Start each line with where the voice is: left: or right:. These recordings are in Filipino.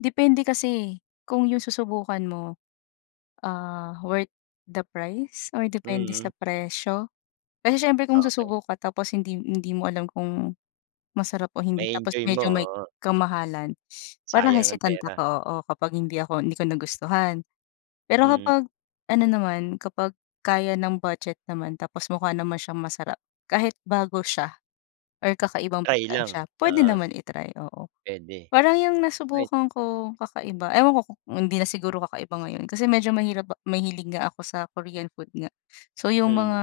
left: Depende kasi kung yung susubukan mo, ah, "worth the price" or depende sa
right: Mm.
left: presyo, kasi siyempre, kung
right: Okey.
left: susubok ka tapos hindi hindi mo alam kung masarap o hindi, tapos
right: Ma-e-enjoy mo,
left: medyo may
right: oo.
left: kamahalan, parang
right: Sayang ang
left: hesitant
right: pera.
left: ako oo, kapag hindi ako hindi ko nagustuhan. Pero
right: Mm.
left: kapag, ano naman, kapag kaya ng budget naman tapos mukha naman siyang masarap, kahit bago siya or kakaibang
right: Try
left: pagkain siya
right: lang,
left: pwede
right: oo.
left: naman i-try, oo.
right: Puwede.
left: Parang yung
right: Puwed
left: nasubukan ko kakaiba ewan ko kung hindi na siguro kakaiba ngayon kasi medyo mahirap ma mahilig nga ako sa Korean food nga, so, yung
right: Mhm.
left: mga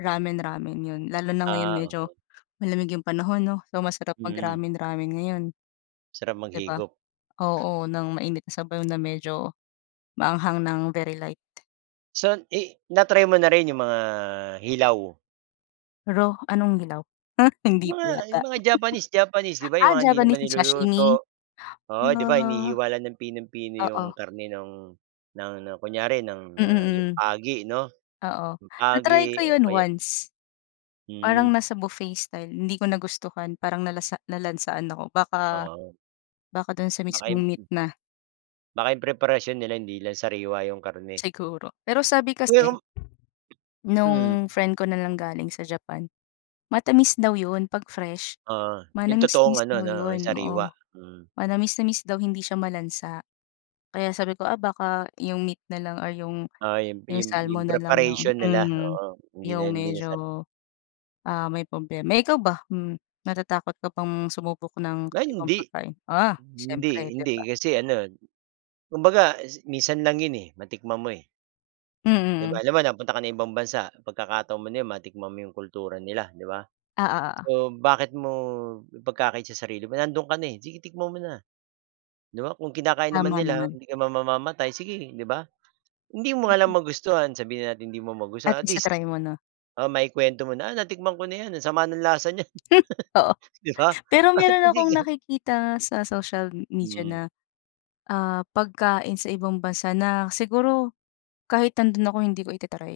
left: ramen-ramen 'yon lalo na ngayon
right: Ah,
left: medyo
right: okey.
left: malamig yung panahon 'no? So, masarap mag
right: Hmm.
left: ramen-ramen ngayon.
right: Sarap
left: 'Di ba?
right: maghigop.
left: Oo, nang mainit na sabaw na medyo maanghang ng very light.
right: So i na-try mo na rin yung mga hilaw?
left: Raw, anong hilaw?
right: Yung
left: Hindi
right: mga
left: po yata.
right: yung mga Japanese Japanese ,'di ba, yung
left: ah,
right: mga hindi naman
left: Japanese ni sashimi,
right: niluluto. Oo, di ba
left: ah,
right: hinihiwa lang ng pinung-pino yung
left: oo.
right: karne nung ng ng kunyari ng, ah, yung
left: Mm, hmm.
right: pagi, 'no?
left: Oo,
right: Yung
left: na-try
right: pagi
left: ko
right: o
left: 'yon
right: kaya
left: once. Parang
right: Hmm.
left: nasa buffet style hindi ko nagustuhan parang nalasa nalansahan ako baka
right: Oo.
left: baka do'n sa
right: Baka
left: mismong
right: yung
left: meat na.
right: Baka yung preparasyon nila hindi lang sariwa yung karne.
left: Siguro, pero sabi kasi
right: [unintelligible] Mm.
left: nung friend ko nanggaling sa Japan, matamis daw 'yon 'pag fresh.
right: Ah, yung totoong
left: Manamis-namis
right: ano
left: daw
right: 'no
left: 'yon,
right: sariwa,
left: oo.
right: mm.
left: Manamis-namis daw hindi siya malansa. Kaya sabi ko, "Ah, baka yung meat nalang or yung
right: Ah, yung
left: yung
right: yung yung
left: salmon nalang yung
right: preparation nila,
left: hmm,
right: oo hindi
left: yung
right: na hindi na sari
left: medyo, ah, may problema." Eh, ikaw ba, hmm, natatakot ka bang sumubok ng
right: Hala,
left: ibang
right: hindi.
left: pagkain? Ah,
right: Hindi
left: siyempre, 'di
right: hindi
left: ba?
right: kasi ano, kumbaga si minsan lang 'yon, eh, matikman mo, eh. 'Di
left: Mhm,
right: ba,
left: hmm.
right: halimbawa nagpunta ka ng ibang bansa, pagkakataon mo na 'yon matikman mo yung kultura nila, 'di ba?
left: Ah, o oo.
right: So, bakit mo ipagkakait sa sarili mo, nandoon ka na, eh, sige titikman mo na. 'Di ba, kung kinakain naman
left: Tama
right: nila
left: naman.
right: hindi ka mamamatay, sige, 'di ba? Hindi mo nga
left: Mhm.
right: lang magustuhan, sabihin natin hindi mo magustuhan
left: At
right: at
left: least
right: least
left: na-try mo 'no?
right: oo maikwento mo na, "Natikman ko na 'yan ang sama ng lasa niyan",
left: Hmm, oo.
right: 'di ba?
left: Pero
right: Oh
left: meron akong
right: hindi ka
left: nakikita sa social media na,
right: Mm.
left: ah, pagkain sa ibang bansa na siguro kahit nando'n ako hindi ko ita-try.